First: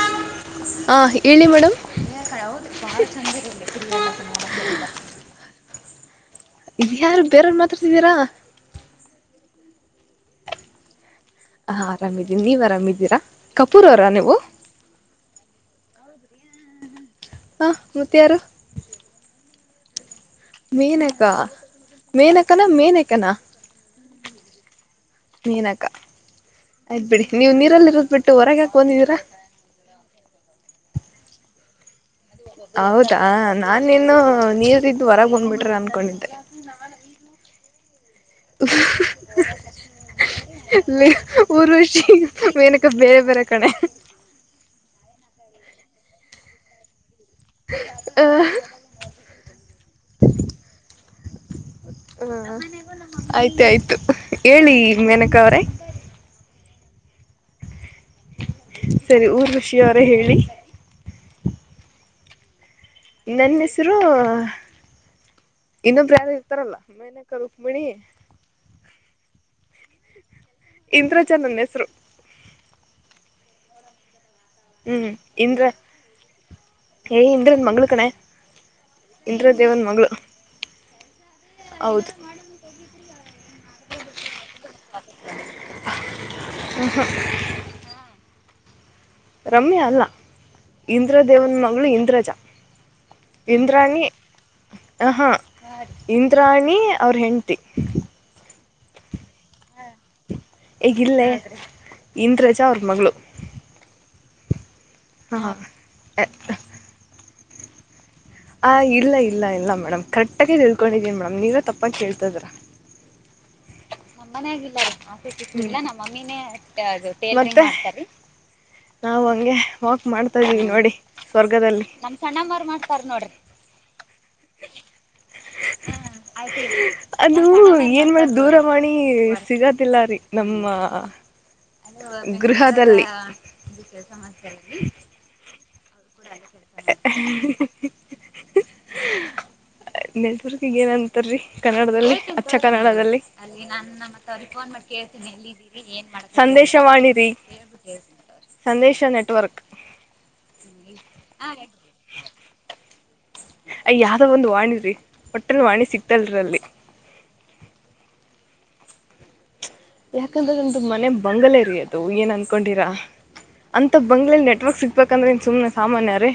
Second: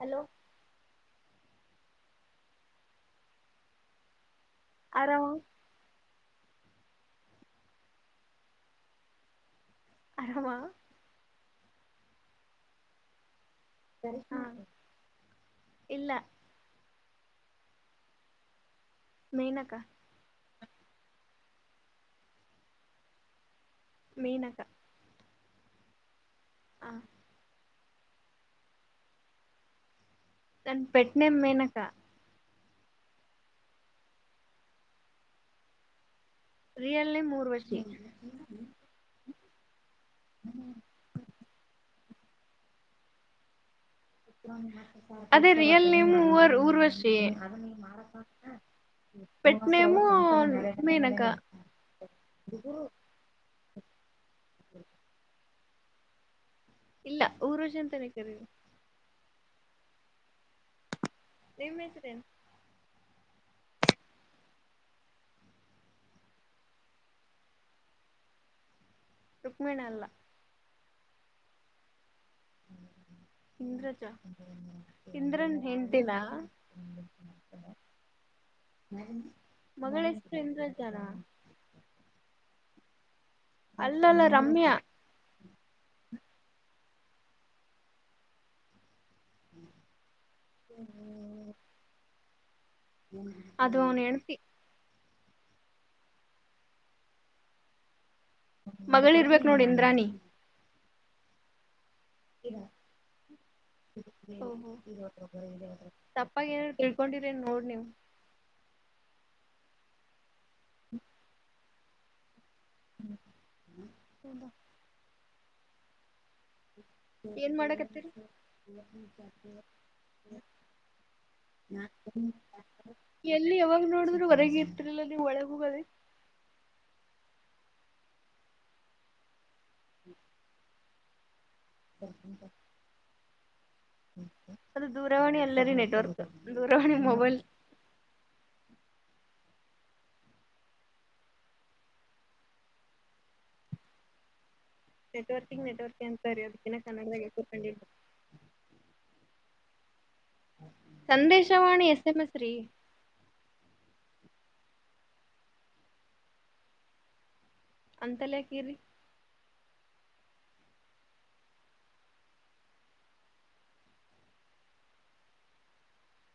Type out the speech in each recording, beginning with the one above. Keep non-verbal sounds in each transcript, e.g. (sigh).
Hello ಹೇಳಳಿ madam ಅೋ ಇದ ಯಾರು ಬೇರೆಯವ್ರ ಮಾತ್ರಾತಿದ್ದೀರಾ ಆರಾಮ ಹ ಆರಾಮಿದ್ದೀನಿ ನೀವ್ ಆರಾಮಿದ್ದೀರಾ ಕಪೂರ್ ಅವರ ನೀವು ಹಾ ಇಲ್ಲ ಹಾ ಮೂತ್ಯಾರು ನೀ ನಕ ಮೇನಕ್ಕ ಮೇನಕನಾ ಮೇನಕನಾ ಮೀನಕ ನೀನಕ್ಕ ಆಯ್ತ್ಬಿಡಿ ನೀವು ನೀರಲ್ಲಿ ಬಿಟ್ಟು ಹೊರಗೆಕ ಬಂದಿದೀರಾ ತಾನ ಪಟ್ಟನೆ ಮೇನಕ ಹೌದಾ ನಾನಿನು ನೀವಿದು ಹೊರಗ್ ಬಂದ್ಬಿಟ್ರ ಅನ್ಕೊಂಡಿದ್ದೆ ರಿಯಲ್ ನೇಮ್ ಊರ್ವಶಿ ನಾಲ ಪೂರ್ವಷಿ ಮೇನಕ್ಕೆ ಬೇರೆ ಬೇರೆ ಕಡೆ ಅದೇ ರಿಯಲ್ ನೇಮ್ ಊರ್ವಷ್ಟ ಆ ಪಟ್ಟನಮು ಮೇನಕ ಹ ಆಯ್ತ ಆಯ್ತು ಹೇಳಿ ಮೆನಕ ಅವ್ರೆ ಇಲ್ಲ ಊರು ಜ ಸರಿ ಊರ್ ವರ್ಷಿ ಅವರೇ ಹೇಳಿ ನಿಮ್ಸ್ರೇನ್ ನನ್ನ ಹೆಸರು ಇನ್ನೊಬ್ರ ಯಾರ ಇರ್ತಾರಲ್ಲ ಮೇನಕ ರುಕ್ಮಿಣಿ ರುಕ್ಮಿಣ ಅಲ್ಲ ಇಂದ್ರಜ ನನ್ನ ಹೆಸರು ಹಿಂದ್ರಜಾ ಹ್ಮ್ ಇಂದ್ರ ಏ ಇಂದ್ರನ್ ಮಗಳ್ ಕಣೆ ಇಂದ್ರ ದೇವನ್ ಮಗಳ ಮಗಳು ಹೆಷ್ಟರು ಎಂದ್ರ ಜಾನ ಹೌದು ಅಲ್ಲ ಅಲ್ಲ ರಮ್ಯಾ ಹಹ ರಮ್ಯಾ ಅಲ್ಲ ಇಂದ್ರ ದೇವನ್ ಮಗಳು ಇಂದ್ರಜ ಅದು ಅವನು ಹೆಣತಿ ಹ ಹಾ ಇಂದ್ರಾಣಿ ಅವ್ರ ಹೆಂಡತಿ ಮಗಳ ಇರ್ಬೇಕಕ್ ನೋಡಿ ಇಂದ್ರಾಣಿ ಹೇಗಿಲ್ಲೇ ಇಂದ್ರಜ ಅವ್ರ ಮಗಳು ಹ ಹಾ ತಪ್ಪಾಗ ಏನಾದರು ತಿಳ್ಕೊಂಡಿರೆ ನ್ ನೋಡ್ ನೀವ್ ಆ ಇಲ್ಲ ಇಲ್ಲ ಇಲ್ಲ ಮೇಡಮ್ ಕರೆಕ್ಟ್ ಆಗೇ ತಿಳ್ಕೊಂಡಿದ್ದೀ ಮೇಡಮ್ ನೀವೆ ತಪ್ಪ ಕೇಳ್ತಯಿದ್ರಾ ಹ್ಮ್ ನಮ್ಮನ ಆಗಿಲ್ಲ ರೀ ಆಸೆ ಸಿಷ್ಟಿಲ್ಲ ನಮ್ಮಮ್ಮಿನೇ ಏನ್ ತ್ತ ಮಾಡಕತ್ತೀರಿ ನಾವವು ಹಂಗೆ ವಾಕ್ ಮಾಡ್ತಾ ಇದೀವಿ ನೋಡಿ ಸ್ವರ್ಗದಲ್ಲಿ ನಮ ಸಣ್ಣಮ್ಮಾರ್ ಮಾಡ್ತಾರ ನೋಡ್ರಿ ಎಲ್ಲಿ ಯಾವಾಗ ನೋಡಿದ್ರು ಹೊರಗೆ ಇರ್ತಿರ್ಲಿಲ್ಲ ನೀವು ಒಳಗ ಹೋಗದೆ ಹ ಆಯ್ತ ಅದು ಏನ್ ದೂರ ಮಾಡಿ ಸಿಗದಿಲ್ಲ ರೀ ನಮ್ಮ ಅ ಗೃಹದಲ್ಲಿಯ ಅದು ದೂರವಾಣಿ ಅಲ್ಲರಿ ನೆಟ್ವರ್ಕ್ ದೂರವಾಣಿ ಮೊಬೈಲ್ (inaudible) (inaudible) ನಿೆಲ್ದುರ್ಗಿಗ ಏನಂತರರಿ ಕನ್ನಡದಲ್ಲಿ ಅಚ್ಚ ಕನ್ನಡದಲ್ಲಿ ಕೇಳ್ತನಿ ನೆಟ್ವರ್ಕಿಂಗ್ ಎರಿ ನೆಟ್ವರ್ಕ್ ಏನ್ ಅಂತಾರೀ ಸಂದೇಶ ಅದಕ್ಕಿನ್ನ ಕನ್ನಡದಾಗ ಮಾಡಿರಿ ಹಾಕೊಂಡಿ ಹ ಸಂದೇಶ ನೆಟ್ವರ್ಕ್ ಸಂದೇಶವಾಣಿ ಎಸ್ ಎಂ ಎಸ್ ರೀ ಅಯ ಯಾವ್ದ ಒಂದು ವಾಣಿರೀ ಒಟ್ಟನ್ ವಾಣಿ ಸಿಕ್ತಲ್ರಿ ಅಲ್ಲಿ ಅಂತಲ್ಲ ಹಾಕೀರಿ ಯಾಕಂದ್ರ ಒಂದು ಮನೆ ಬಂಗಲೇರಿ ಅದು ಏನ್ ಅನ್ಕೊಂಡಿರಾ ಅಂತ ಬಂಗ್ಲೆಲಿ ನೆಟ್ವರ್ಕ್ ಸಿಕ್ಬೇಕಂದ್ರೆ ಇನ್ ಸುಮನೆ ಸಾಮಾನ್ಯರೀ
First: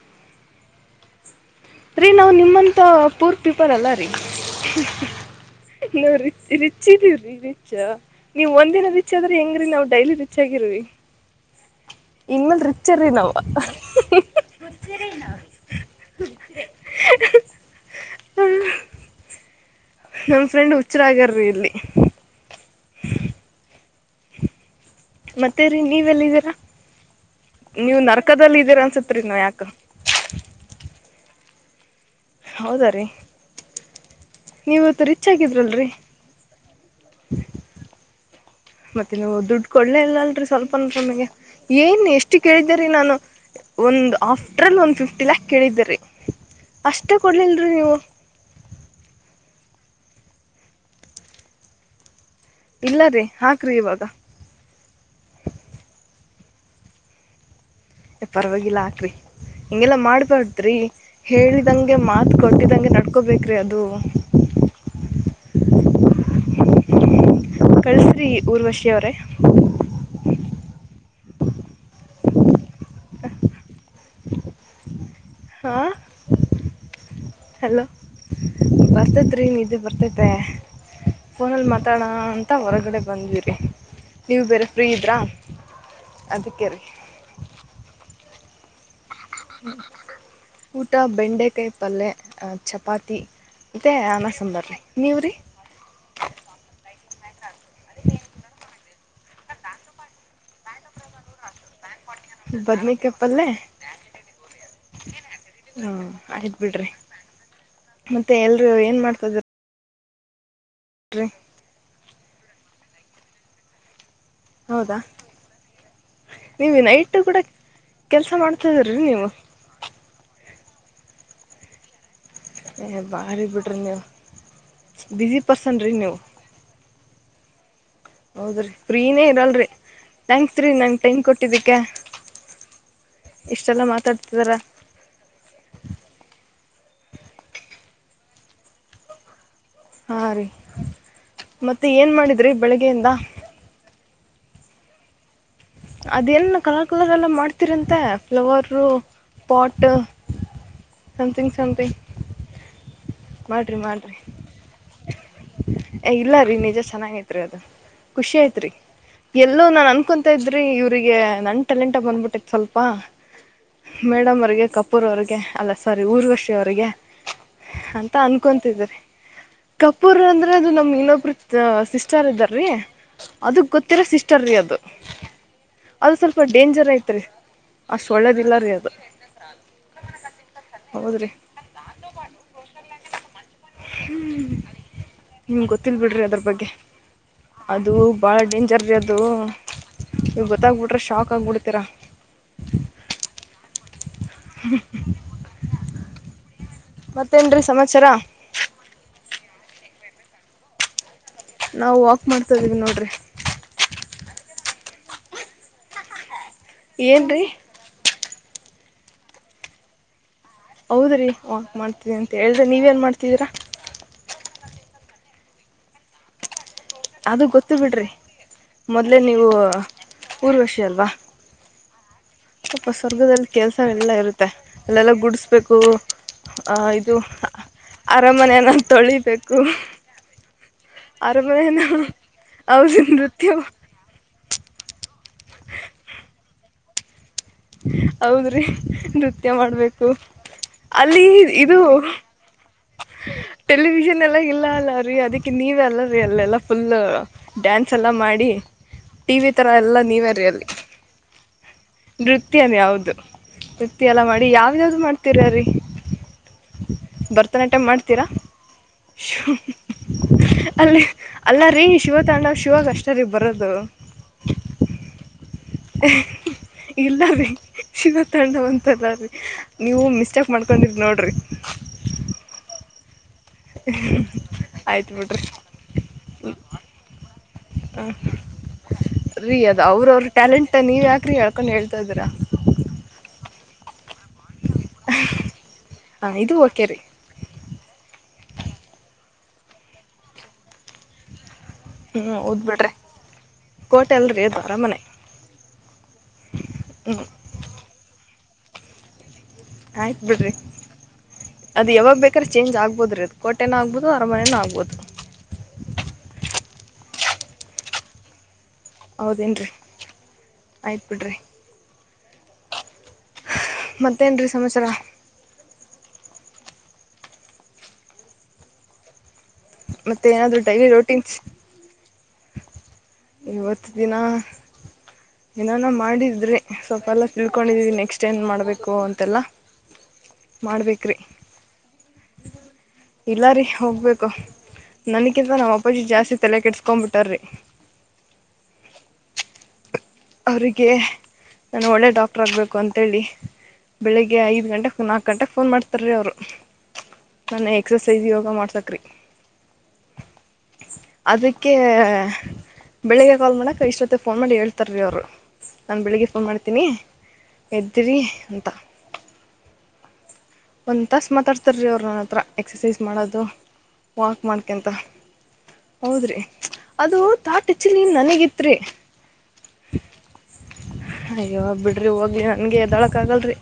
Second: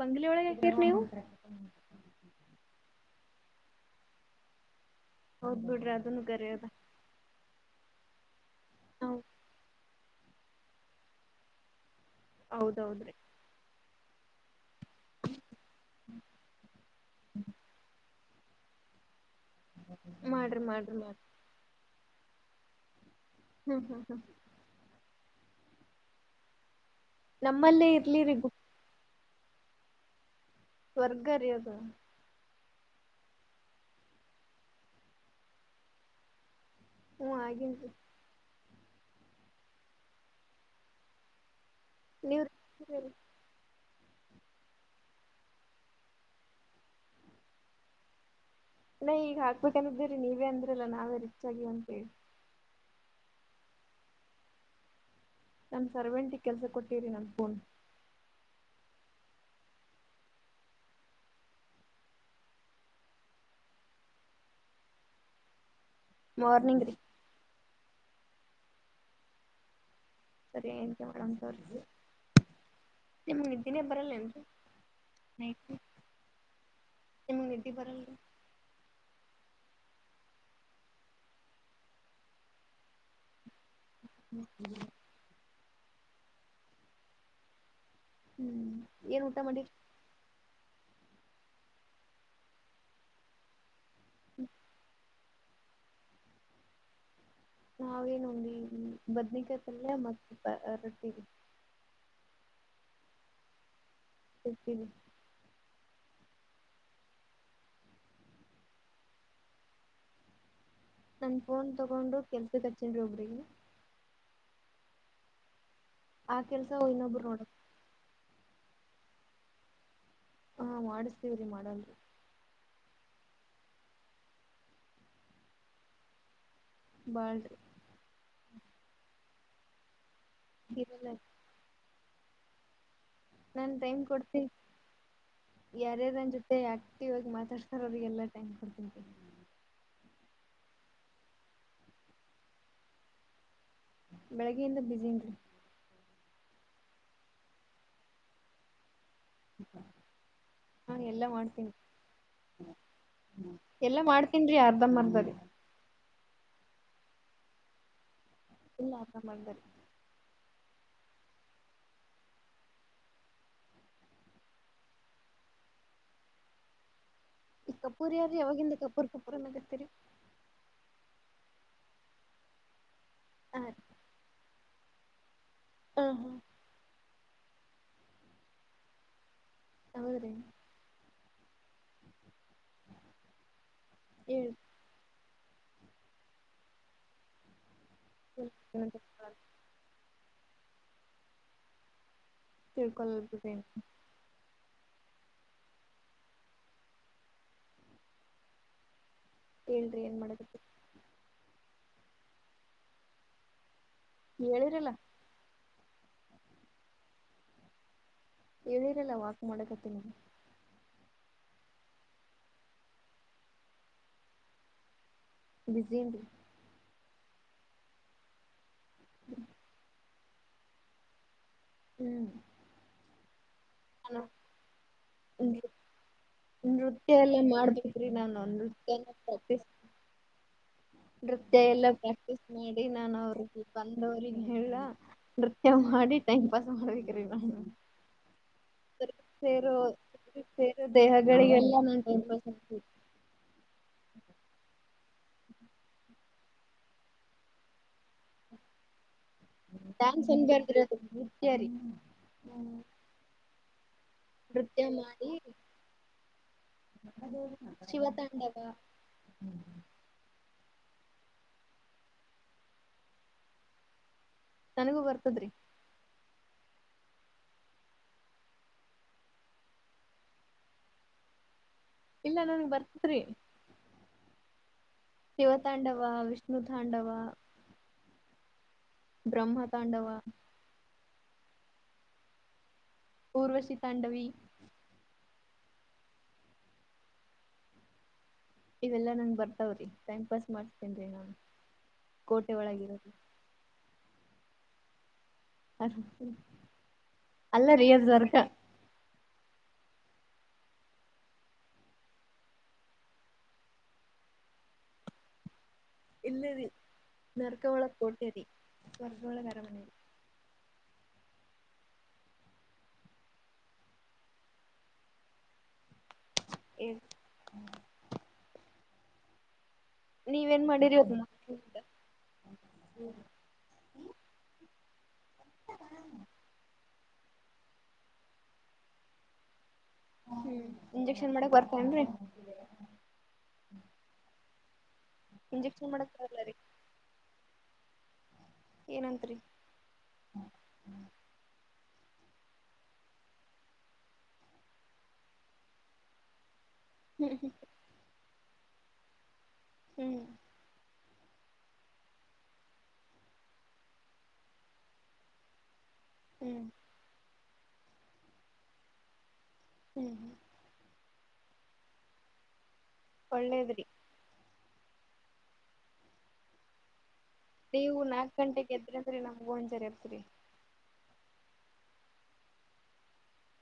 ಬಂಗ್ಲೆ ಒಳಗೆ ಹಾಕಿರಿ ನೀವು ರೀ ನಾ್ ನಿಮ್ಮಂತ ಪೂರ್ ಪಿಪರ್ ಅಲ್ಲ ರೀ ಹೌದ್ ಬಿಡ್ರಿ ನ್ ಅದನ್ನು ರಿಚ್ ಕರೆ ಅದ ರಿಚ್ ರಿಚಾ ನೀವ್ ಒಂದಿನ ರಿಚ್ ಆದ್ರೆ ಹೆಂಗ್ರೀ ನವು ಡೈಲಿ ರಿಚ್ ಆಗಿರುವಿ ಇನ್ಮೇಲ್ ರಿಚರ್ ನವ್ (unintelligible) ಹ ನಮ್ ಫ್ರೆಂಡ್ ಹುಚ್ಚರಗಾರ್ರಿ ಇಲ್ಲಿ ಹ್ಮ್ ಹ್ಮ್ ಹ್ಮ್್ಮ್ ಮತ್ತೇ ರೀ ನೀವೆಲ್ಲ ಇದೀರಾ ನಮ್ಮಲ್ಲೇ ನೀವು ಇರ್ಲಿರಿ ಗುಪ್ತ ನರಕದಲ್ಲ ಇದೀರಾ ಅನ್ಸುತ್ತ ಉತ್ತ ನೋಯಕ ಸ್ರ್ಗರದ ಹೌದ್ರೀ ನೀವತ್ತು ರಿಚ್ ಆಗಿದ್ರಲ್ರಿ ಹ್ಮ ಹಾಗೆ ಮತ್ತೆ ನೀವು ದುಡ್ಡು ಕೊಡ್ಲೇ ಇಲ್ಲ ಅಲ್ರರಿ ಸ್ವಲ್ಪ ನಮಗೆ ಏನ್ ಎಷ್ಟು ಕೇಳಿದ್ದೀರಿ ನೀವ್ರಿ ನಾನು ಒಂದು್ ಆಫ್ಟರ್ ಅಲ್ಲಿ ಒಂದು್ ಫಿಫ್ಟಿ ಲ್ಯಾಕ್ ಕೇಳಿದರಿ ಅಷ್ಟೇ ಕೊಡ್ಲಲ್ರರಿ ನೀವು ಇಲ್ಲ ಈಗ ಹಾಕ್ಬೇಕನ್ನಿದ್ದೀರಿ ನೀವೇ ಅಂದ್ರಲ್ಲ ನಾವೇ ರಿಚ್ ಆಗಿವ ಅಂತೇಳಿ ಇಲ್ಲ ರೀ ಹಾಕ್ರಿ ಇವಾಗ ನಮ ಸರ್ವಟಿ ಕೆಲ್ಸ ಕೊಟ್ಟಿರಿ ನಮ ೋನ್ ಪರವಾಗಿಲ್ಲ ಹಾಕ್ರರಿ ಹಿಂಗೆಲ್ಲಾ ಮಾಡ್ಬಾರ್ದ್ರಿ ಹೇಳಿದಂಗೆ ಮಾತ್ ಕೊಟ್ಟಿದಂಗೆ ನಡ್ಕೋಬೇಕ್ರಿ ಅದು ಷೂ ಮಾರ್ನಿಂಗ್ ರೀ ಕಳ್ಸ್ರಿ ಊರ್ವಷಿ ಅವ್ರೇ ನಿಮ್ನಿದ್ದನೇ ಬರಲ್ಲಟ ನತು ಹಾಂ ಮ ನಿಿ ಬರಲ್ಲ ಬರ್ತೈತ್ ರೀೇ ಬರ್ತೈತೆ ಫೋನಲ್ಲಿ ಮಾತಾಡ ಅಂತ ಹೊರಗಡೆ ಬಂದ್ವಿರಿ ನೀವು ಬೇರೆ ಫ್ರೀ ಇದ್ರಾ ಅದಕ್ಕೆ ರ ಹ್ಮ್ ಏನ್ ಊಟ ಮಾಡಿ ಊಟ ಬೆಂಡೆಕಾಯಿ ಪಲ್ೆ ಚಪಾತಿ ಮತ್ತ ಅನಸಂಬಾರ್ರೀ ನೀವ್ರಿ ಬದನಕಾಯಿ ಪಲ್ಯ ಮತ್ತ ರೊಟ್ಟಿಗೆ ಬದ್ಮ ಕಪ್ಪಲ್ಲೇ ಸತ ಹಾ ಅಟ್ ಬಿಡ್ರಿ ಮತ್ತೆ ಎಲ್ರುೂ ಏನ್ ಮಾಡ್ತಾದಾರ ನನ್ ಫೋನ್ ತಗೊಂಡು ಕೆಲ್ಸಕ್ಕೆ ಹರ್ಚ್ಚನ್ರಿ ಒಬ್ರಿಗೆ ಹೌದಾ ಆ ಕೆಲ್ಸ ನೀವು ನೈಟ್ ಹನೊಬ್ರು ಕೂಡ ನೋಡಕ್ ಕೆಲಸ ಮಾಡ್ತಿದೀ್ರೀ ನೀವು ಹಾ ಮಾಡಿಸತೀವ್ರಿ ಮಾಡಲ್ರಿ ಏ ಭಾರಿ ಬಿಡ್ರರಿ ನೀವು ಬಸಿ ಪರ್ಸನ್ ರೀ ನೀವು ಬರ್ಲ್ಡ್ ಹೌದ್ರಿ ಫ್ರೀನೇ ಇರಲ್ರರಿ ಥ್ಯಾಂಕ್ಸ್ ರೀ ನಂಗೆ ಇರಲ್ಲ ಟೈಮ್ ಕೊಟ್ಟಿದ್ದಿಕ ನಾನ್ ಟೈಮ್ ಕೊಡ್ತ ಯಾರ್ಯಾರನ್ ಜೊತೆ ಅೇ ಆಕ್ಟಿವ್ ಆಗಿ ಮಾತಾಡ್ತಾರ ಅವರಿಗೆಲ್ಲಾ ಟೈಮ್ ಕೊಡ್ತನ ಹಾ ರೀ ಮತ್ತೆ ಏನ್ ಮಾಡಿದ್ರಿ ಬೆಳಿಗ್ಗೆಯಿಂದ ಬೆಳಿಗ್ಗೆಯಿಂದ ಬಸಿಂರಿ ಅದೇನ್ ಕಲರ್ ಕಲರ್ ಎಲ್ಲ ಮಾಡ್ತೀರಂತೆ ಫ್ಲವರ್ ಪಟ್ಟ ಹಾ ಎಲ್ಲಾ ಸಮಥಂಗ್ ಮಾಡ್ತೀನಿ ಸಮಥಂಗ್ ಎಲ್ಲಾ ಮಾಡ್ತನ್ರಿ ಅರ್ಧ ಮರ್ಧ ಇಲ್ಲ ರೀ ನಿಜ ಚೆನ್ನಾಗೈತ್ರಿ ಅದು ಖುಷಿ ಆಯ್ತ್ ರೀ ಇಲ್ಲ ಅರ್ಧಂಬರ್ಧ ರೀ ಎಲ್ಲೋ ನಾನ್ ಅನ್ಕೊಂತ ಇದ್ರಿ ರೀ ಇವ್ರಿಗೆ ನನ್ ಟ್ಯಾಲೆಂಟ್ ಬಂದ್ಬಿಟೈತ್ ಸ್ವಲ್ಪ ಮೇಡಮ್ ಅವ್ರಿಗೆ ಕಪೂರ್ ಅವ್ರಿಗೆ ಅಲ್ಲ ಸಾರಿ ಊರ್ವಶ್ರೀ ಅವ್ರರಿಗೆ ಈಪುರಿಯ (inaudible) ಅನ್ಕೊತಿದ್ದೆ ರೀ ಕಪೂರ್ ಅಂದ್ರೆ ಅದು ನಮ್ ಇನ್ನೊಬರು ಸಿಸ್ಟರ್ ಇದ್ದಾರ್ ರೀ ಅದು ಹಾ ರೀ ಗೊತ್ತಿರಾ ಸಿಸ್ಟರ್ ರೀ ಅದು ಅದು ಸ್ವಲ್ಪ ಡೇಂಜರ್ ಐತ್ರಿ ಅಷ್ಟ್ ಒಳ್ಳೇದಿಲ್ಲ ರೀ ಅದು ಹೌದ್ರೀ (inaudible) ಹೋದ್ರಿ ಹ್ಮ್ ಹೇಳ್ ನಿಮ್ಗೆ ಗೊತ್ತಿಲ್ ಬಿಡ್ರಿ ಅದ್ರ ಬಗ್ಗೆ ಅದು ಬಾಳ ಡೇಂಜರ್ ರೀ ಅದು ನೀವ್ ಗೊತ್ತಾಗ್ಬಿಟ್ರೆ ಶಾಕ್ ಆಗ್ಬಿಡ್ತೀರಾ ಬಳ್ಕೊಲ್ (inaudible) ಮತ್ತೇನ್ ರೀ ಸಮಾಚಾರ ಹೇಳ್ರಿ ಏನ್ ಮಾಡಕತ್ತಿರಿ ನಾವು ವಾಕ್ ಮಾಡ್ತಾ ಇದೀವಿ ನೋಡ್ರಿ ಹೇಳಿರಿಲ್ಲ ಏನ್ರೀ ಹೇಳಿರಲ್ಲ ವಾಕ್ ಮಡಕತ್ತಿನಿ ಹೌದ್ರೀ ವಾಕ್ ಮಾಡ್ತೀದಿನಿ ಅಂತ ಹೇಳ್ದೆ ನೀವ್ ಏನ್ ಮಾಡ್ತಿದ್ದೀರಾ ಬಿಸಿ ಏನ್ರಿ ಅದು ಗೊತ್ತು ಬಿಡ್ರಿ ಮೊದ್ಲೆ ನೀವು ಊರ್ವಶಿ ಅಲ್ವಾ ಹ್ಮ್ ಅಪ್ಪ ಸ್ವರ್ಗದಲ್ಲಿ ಕೆಲಸ ಎಲ್ಲ ಇರುತ್ತೆ ಅಲ್ಲೆಲ್ಲ ಗುಡಿಸ್ಬೇಕು ನೃತ್ಯ ಇದು ಎಲ್ಲ ಮಾಡ್ಬೇಕ್ರಿ ನಾನು ಅರಮನೆಯನ ನೃತ್ಯನ ತೊಳಿಬೇಕು ಪ್ರಾಕ್ಟೀಸ್ ನೃತ್ಯ ಅರಮನೆನ ಎಲ್ಲಾ ಪ್ರಾಕ್ಟೀಸ್ ಮಾಡಿ ಅವ್ರ ನಾನು ಅವ್ರ್ ನೃತ್ಯ ಬಂದವ್ರಿಗ್ ಹೇಳ ನೃತ್ಯ ಹಾಡಿ ಟೈಮ್ ಪಾಸ್ ಮಾಡ್ಬೇಕ್ ರೀ ನಾನು ಹೌದ್ರಿ ನೃತ್ಯ ಸೇರೋ ಮಾಡ್ಬೇಕು ಸೇರೋ ಅಲ್ಲಿ ಇದು ದೇಹಗಳಿಗೆಲ್ಲಾ ನಾನ್ ಟೈಮ್ ಪಾಸ್ ಮಾಡ್ತೀನಿ. ಟೆಲಿವಿಷನ್ ಎಲ್ಲ ಇಲ್ಲ ಅಲ್ಲ ರೀ ಅದಕ್ಕೆ ನೀವೆ ಅಲ್ಲ ರಿೀ ಅಲ್ಲೆಲ್ಲಾ ಫುಲ್ ಡ್ಯಾನ್ಸ್ ಎಲ್ಲಾ ಮಾಡಿ ಟಿವಿ ತರ ಎಲ್ಲ ಡ್ಯಾನ್ಸ್ ನೀವೆರಿ ಅಲ್ಲಿ- ಅನ್ಬಾರ್ದ್ರಿ ಅದು ನೃತ್ಯ ರೀ ನೃತ್ಯನೆ ಹೌದು ವೃತ್ತಿ ಎಲ್ಲ ಮಾಡಿ ಯಾವ್ ನೃತ್ಯ ಯಾವ್ದ್ ಮಾಡಿ ಮಾಡ್ತೀರ ರೀ (inaudible) ಭರತನಾಟ್ಯ ಮಾಡ್ತೀರಾ ಶಿವತಾಂಡವ ಅಲ್ಲಿ ಅಲ್ಲ ರೀ ಶಿವ ತಾಂಡವ ಶಿವಗಷ್ಟ ರೀ ಬರದು ನನಗೂ ಬರ್ತದ್ರಿ ಇಲ್ಲ ರೀ ಶಿವ ತಂಡವ ಅಂತದ ಅದು ನೀವು ಮಿಸ್ಟಾಕ್ ಮಾಡ್ಕೊಂಡಿರ್ ನೋಡ್ರಿ ಇಲ್ಲ ನನ್ಗ್ ಬರ್ತಿದ್ರಿ (inaudible) ಶಿವತಾಂಡವ ವಿಷ್ಣು ತಾಂಡವ ಹ ರೀ ಬ್ರಹ್ಮ ಅದು ತಾಂಡವ ಅವ್ರವ್ರ ಟ್ಯಾಲೆಂಟ್ ನೀವು ಯಾಕ್ ರಿ ಹೇಳ್ಕೊಂಡು ಹೇಳ್ತಾ ಇದರ ಊರ್ವಶಿ ತಾಂಡವಿ ಹ ಇದು ಓಕೆ ರೀ ಇವೆಲ್ಲಾ ನಂಗ್ ಬರ್ತಾವ್ರೀ ಟೈಮ್ ಪಾಸ್ ಮಾಡ್ತೇನ್ ರೀ ನಾನು ಹ್ಮ್ ಕೋಟೆ ಹೌದ್ ಬಿಡ್ರಿ ಒಳಗಿರೋದು ಕೋಟೆ ಅಲ್ರಿ ಅದು ಅರಮನೆ ಹ ಹ್ಮ್ ಅಲ್ಲ ರೀ ಅದು ದರ್ಕ ಆಯ್ತ್ ಬಿಡ್ರಿ ಅದು ಯಾವಾಗ ಬೇಕಾದ್ರೆ ಚೇಂಜ್ ಆಗ್ಬೋದು ರೀ ಅದು ಕೋಟೆನೂ ಆಗ್ಬೋದು ಅರಮನೆನೂ ಆಗ್ಬೋದು ಇಲ್ಲರಿ ನರ್ಕವಳ ಕೋಟ್ಟರಿ ಸ್ವರ್ಗವಳ ಕರ ಮಣರಿ ಆಯ್ತು ಬಿಿಡ್ರಿ ಮತ್ತೇನ್ ೀ ಸಮಮ್ಮಾಚರ ಇ ಮತ್ತೆ ಏನಾದ್ರು ಡೈಲಿ ಮಾಡಿರಿ ಅದು ರೋಟೀನ್ಸ್ ಇವತ್ತು ದಿನ ಏನಾನ ಮಾಡಿದ್ರಿ ಸ್ವಲ್ಪ ಎಲ್ಲ ತಿಳ್ಕೊಂಡಿದೀವಿ ನೆಕ್ಸ್ಟ್ ಏನ್ ಮಾಡ್ಬೇಕು ಅಂತೆಲ್ಲಾ ಮಾಡ್ಬೇಕ್ರಿ ಇಂಜೆಕ್ಷನ್ ಮಾಡಕ್ ಬರ್ತೇನ್ರೀ ಇಲ್ಲ ರೀ ಹೋಗ್ಬೇಕು ನನ್ಕಿಂತ ನಾ್ ಇಂಜೆಕ್ಷನ್ ಅಪೋಜಿಟ್ ಮಾಡಕ್ ಜಾಸ್ತಿ ಬರಲ್ಲ ರೀ ತಲೆ ಕೆಟ್ಿಸಸ್ಕೊ್ ಬಿಟಾರ್ರೀ ಏನಂತರಿ ಅವರಿಗೆ ನಾನು ಒಳ್ಳೆ ಡಾಕ್ಟ್ರ ಆಗಬೇಕು ಅಂಂತೇಳಿ ಬೆಳಿಗ್ಗೆ ಐದ ಗಂಟೆಗೆ ನಾಕಕ್ ಗಂಟೆಗೆ ಫೋನ್ ಮಾಡ್ತಾರೀ ಅವ್ರು ನನ್ ಎಕ್ಸಸೈಜ ಯೋಗ ಮಾಡ್ಸಕ್ರಿ ಹ್ಮ್ ಅದಕ್ಕೆ ಬೆಳಿಗ್ಗೆ ಕಾಲ್ ಮಾಡಕ ಇಷ್ಟೊತ್ತ ಫೋನ್ ಮಾಡಿ ಹೇಳ್ತಾರ ರೀ ಅವರು ನಾ ಬೆಳಿಗ್ಗೆ ಫೋನ್ ಹ್ಮ್ ಮಾಡ್ತೀನಿ ಎದ್ದಿರಿ ಅಂತ ಹ್ಮ್ ಹ್ಮ್ ತಸ ಮಾತಾಡ್ತಾರೆ ರೀ ಅವ್ರು ನನ್ನ ಹತ್ರ ಎಕ್ಸಸೈಸ್ ಮಾಡೋದು ಒಳ್ಳೇದ್ರಿ ವಾಕ್ ಮಾಡ್ಕಂತ ಹೌದ್ರಿ ಅದು ತಾಟ್ ನೀವು ಆ್ಯಕ್ಚುಲಿ ನಾಕ್ ನನಗಿತ್ತು ಗಂಟೆಗೆ ರೀ ಎದ್ರಿ ಅಂದ್ರೆ ನಮ್ ಬೋನ್ಜಾರಿ ಇರ್ತ್ರಿ ಅಯ್ಯವಾಗ ಬಿಡ್ರಿ ಹೋಗ್ಲಿ ನನ್ಗೆ ಎದೊಳಕ್ ಆಗಲ್ರಿ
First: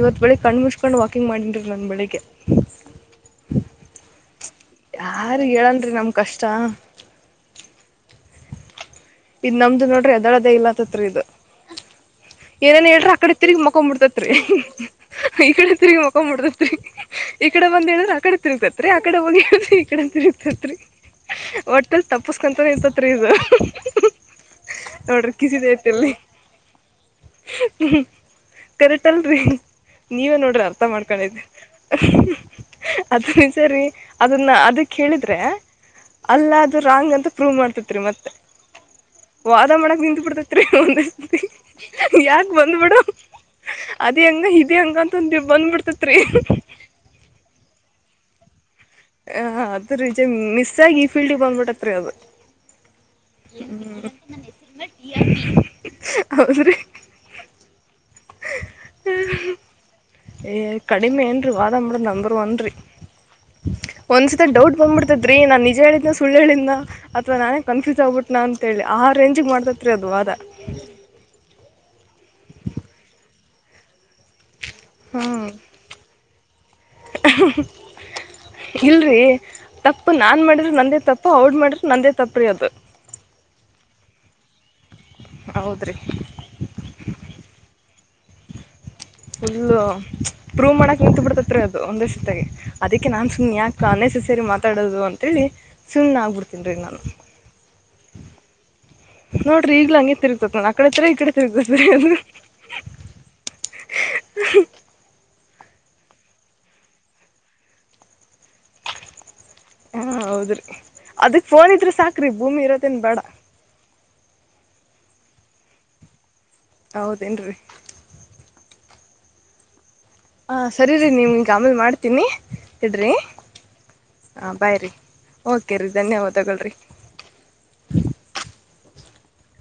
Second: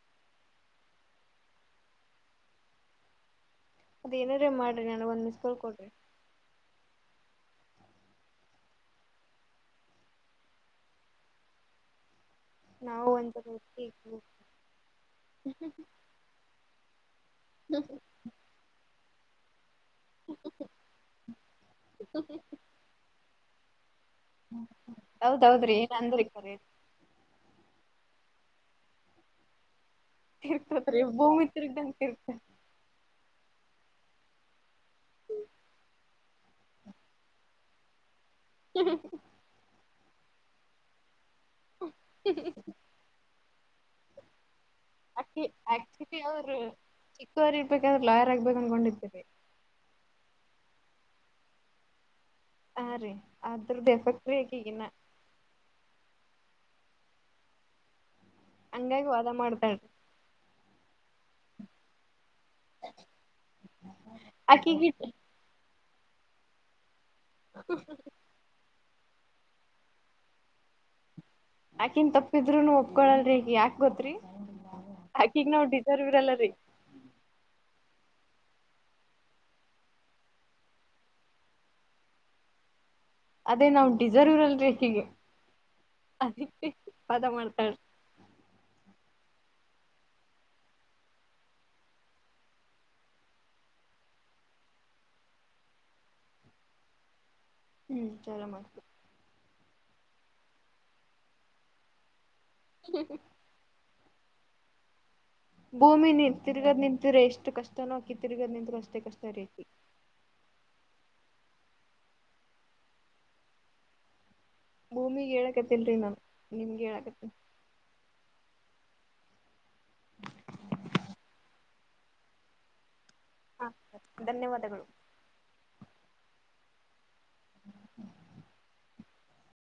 ಇವತ್ ಬೆಳಿಗ್ ಕಣ್ ಮುಚ್ಕೊಂಡ್ ಹತ ಕುಕ್ಕಿಂಗ್ ಮಾಡನ್ರು ನನ್ನು ಬೆಳಿಗ್ಗೆ ಅದ್ ಏನಾರ ಮಾಡ್ರಿ ನನ್ಗ ಒಂದ್ ಯಾರ ಮಿಸ್ ಕಾಲ್ ಕೊಡ್ರಿ ಹೇಳನ್ರಿ ನಮ್ ಕಷ್ಟ ಇ ನಮ್ದು ನೋಡ್ರಿ ಎದಳದೇ ಇಲ್ಲ ಅತ್ತ್ರ ಇದು ಏನೇನ್ ನಾವು ಹೇಳ್ರಿ ಆಕಡೆ ಒಂದ್ಸಲ ತಿರ್ಗಿ ಮಕೊ್ ಎದ್ದಿ ಬಿಿಡ್ತೇತ್ರಿ ಈ ಕಡೆ ತಿರುಗಿ ಮಕ ಮುಡತ್ರಿ ಈ ಕಡೆ ಬಂದ್ ಹೇಳಿದ್ರ ಆ ಕಡೆ ತಿರ್ಗತತ್ರಿ ಈ ಕಡೆ ಹೋಗಿ ಹೇಳರಿ ಈಕಡೆ ಅಂತ ಇತತ್ರಿ ಹಟೆಲ್ ತಪ್ಪಸ್ಕೊಂತ ಇರ್ತತ್ರಿ ಇದು ಹ್ಮ ನೋಡ್ರಿ ಕಿಸಿದ ಹೌದೌದ್ರಿ ಏನ್ ಅಂದ್ರತರಿ ಕರಟಲ್ರಿ ನೀವೇ ನೋಡ್ರಿ ಅರ್ಥ ತಿರ್ತತ್ರಿ ಮಾಡ್ಕೊಂಡೆ ಭೂಮಿ ತಿರ್ಗ್ದಂಗ ತಿರ್ತ ಅದ ಸರಿ ಅದನ್ನ ಅದಕ್ಕೆ ಹೇಳಿದ್ರೆ ಅಲ್ಲ ಅೂ ರಾಂಗ್ ಅಂತ ಪ್ರೂವ್ ಮಾಡ್ತೇತ್ರಿ ಮತ್ತೆ ವಾದ ಮಾಡಕ್ ನಿಂತ ಬಿಿಡ್ತೇತ್ರಿ ಒಂದ ಯಾಕ ಬಂದ್ ಬಿಿಡ ಅದ ಹೆಂಗ ಆಚುಲಿ ಅವ್ರು ಚಿಕ್ಕವರ್ ಇರ್ಬೇಕಾದ್ರೆ ಲಾಯರ್ ಆಗ್ಬೇಕು ಅನ್ಕೊಂಡಿದ ಹ ಅದ ರೀಜ ಮಿಸ್ ಆಗಿ ಈ ಫೀಲ್ಡ್ ಬಂದ್ಬಿಟ್ಟತ್ರಿ ಅದು ಹಾ ರೀ ಅದ್ರದ್ದ ಎಫಕ್ಟ್ರ ಆಾಕ ಈಗಿನ ಹ ಹಂಗಾಗಿ ವಾದ ಮಾಡ್ತಾಳೆ ಏ ಕಡಿಮೆ ಏನು ರೀ ವಾದಂಬಡ ನಂಬರ್ ಒನ್ ರೀ ಒಂದ್ಸಿತ ಡೌಟ್ ಆಕಿಗಿ ಬಂದ್ಬಿಡ್ತದ್ರಿ ನ ನಿಜ ಹೇಳಿದ್ ಸು ಹೇಳಿಂದನ ಅಥವಾ ನಾನೇ ಕನ್ಫ್ಯೂಸ್ ಆಗ್ಬಿಟ್ನನಾ ಅಂತ ಹೇಳಿ ಆ ರೇಂಜಿಿಗೆ ಮಾಡ್ತತ್ ರರಿ ಅದು ಅದ ಯಾಕಿನ್ ತಪ್ಪಿದ್ರುನು ಒಪ್ಕೊಳಲ್ರಿಗ ಯಾಕಕ್ ಗೊತ್್ರರಿ ಹಾಕಿಗ್ ಹ್ಮ್ ನಾವವು ಡಿಸರ್ವಿರಲ್ಲರಿೀ ಇಲ್ರಿ ತಪ್ಪು ನಾನ್ ಮಾಡ್ರರು ನಂದೇ ತಪ್ಪು ಅವ್ಡ್ ಮಾಡ್ರರು ನಂದೇ ತಪ್ಪ್ರೀ ಅದು ಅದೇ ನಾವವು ಡಿಸರ್ ಇರಲ್ರಿ ಹೀಗೆ ಹೌದ್ರಿ ಅದಕ್ಕೆ ಪಾದ ಮಾಡ್ತಾಳಿ ಫುಲ್ ಪ್ರೂವ್ ಮಾಡಕ್ ನಿಂತು ಬಿಿಡ್ತತ್ರಿ ಅದು ಒಂದಷ್ಟತ್ತಾಗ ಅದಕ್ಕೆ ನಾನ್ ಸುಮ್ ಯಾಕ ಅ (inaudible) ಸೇರಿ ಮಾತಾಡೋದು ಅಂತೇಳಿ ಸುಮ್ನೆ ಆಗ್ಬಿಡ್ತನ್ ರೀ ನಾನು.. ಹ್ಮ್ ಚರ ಮಾಡ್.. ನೋಡ್ರಿ ಈಗ್ಲ ಹಂಗಿ ತಿರ್ಗ್ತೇತ್ ನ ಆ ಕಡೆ ಹತ್ರ ಈ ಕಡೆ ತಿರುಗ್ತತ್ರಿ ಅ.. ಹ್ಮ. ಹ. ಭೂಮಿ ತಿರ್ಗದ್ ನಿಂತಿರ್ರ ಎಷ್ಟು ಕಷ್ಟನೋ ಆಕಿ ತಿರ್ಗದ್ ನಿಂತರು ಅಷ್ಟೇ ಕಷ್ಟ ರಐತಿ.. ಹ ಹೌದ್ರಿ ಅದಕ್ ಫೋನ್ ಇದ್ರೆ ಸಾಕ್ರಿ ಭೂಮಿ ಇರೋತ್ತೇನ್ ಬೇಡ. ಭೂಮಿಗ್ ಹೇಳಕತಿಲ್ರಿ ನಾ ನಿಮ್ಗೆ ಹೇಳಕತ್ತ. ಹೌದೇನು ರೀ ಹ ಸರಿ ರರಿ ನೀವ್ ಈಗ ಆಮೇಲ್ ಮಾಡ್ತೀನಿ ಇಡ್ರಿ.. ಹಾ ಹ ಧನ್ಯವಾದಗಳು. ಬಾಯ್ರರಿ ಓ. ರಿ ಧನ್ಯವ ತಗಳ್ರಿ.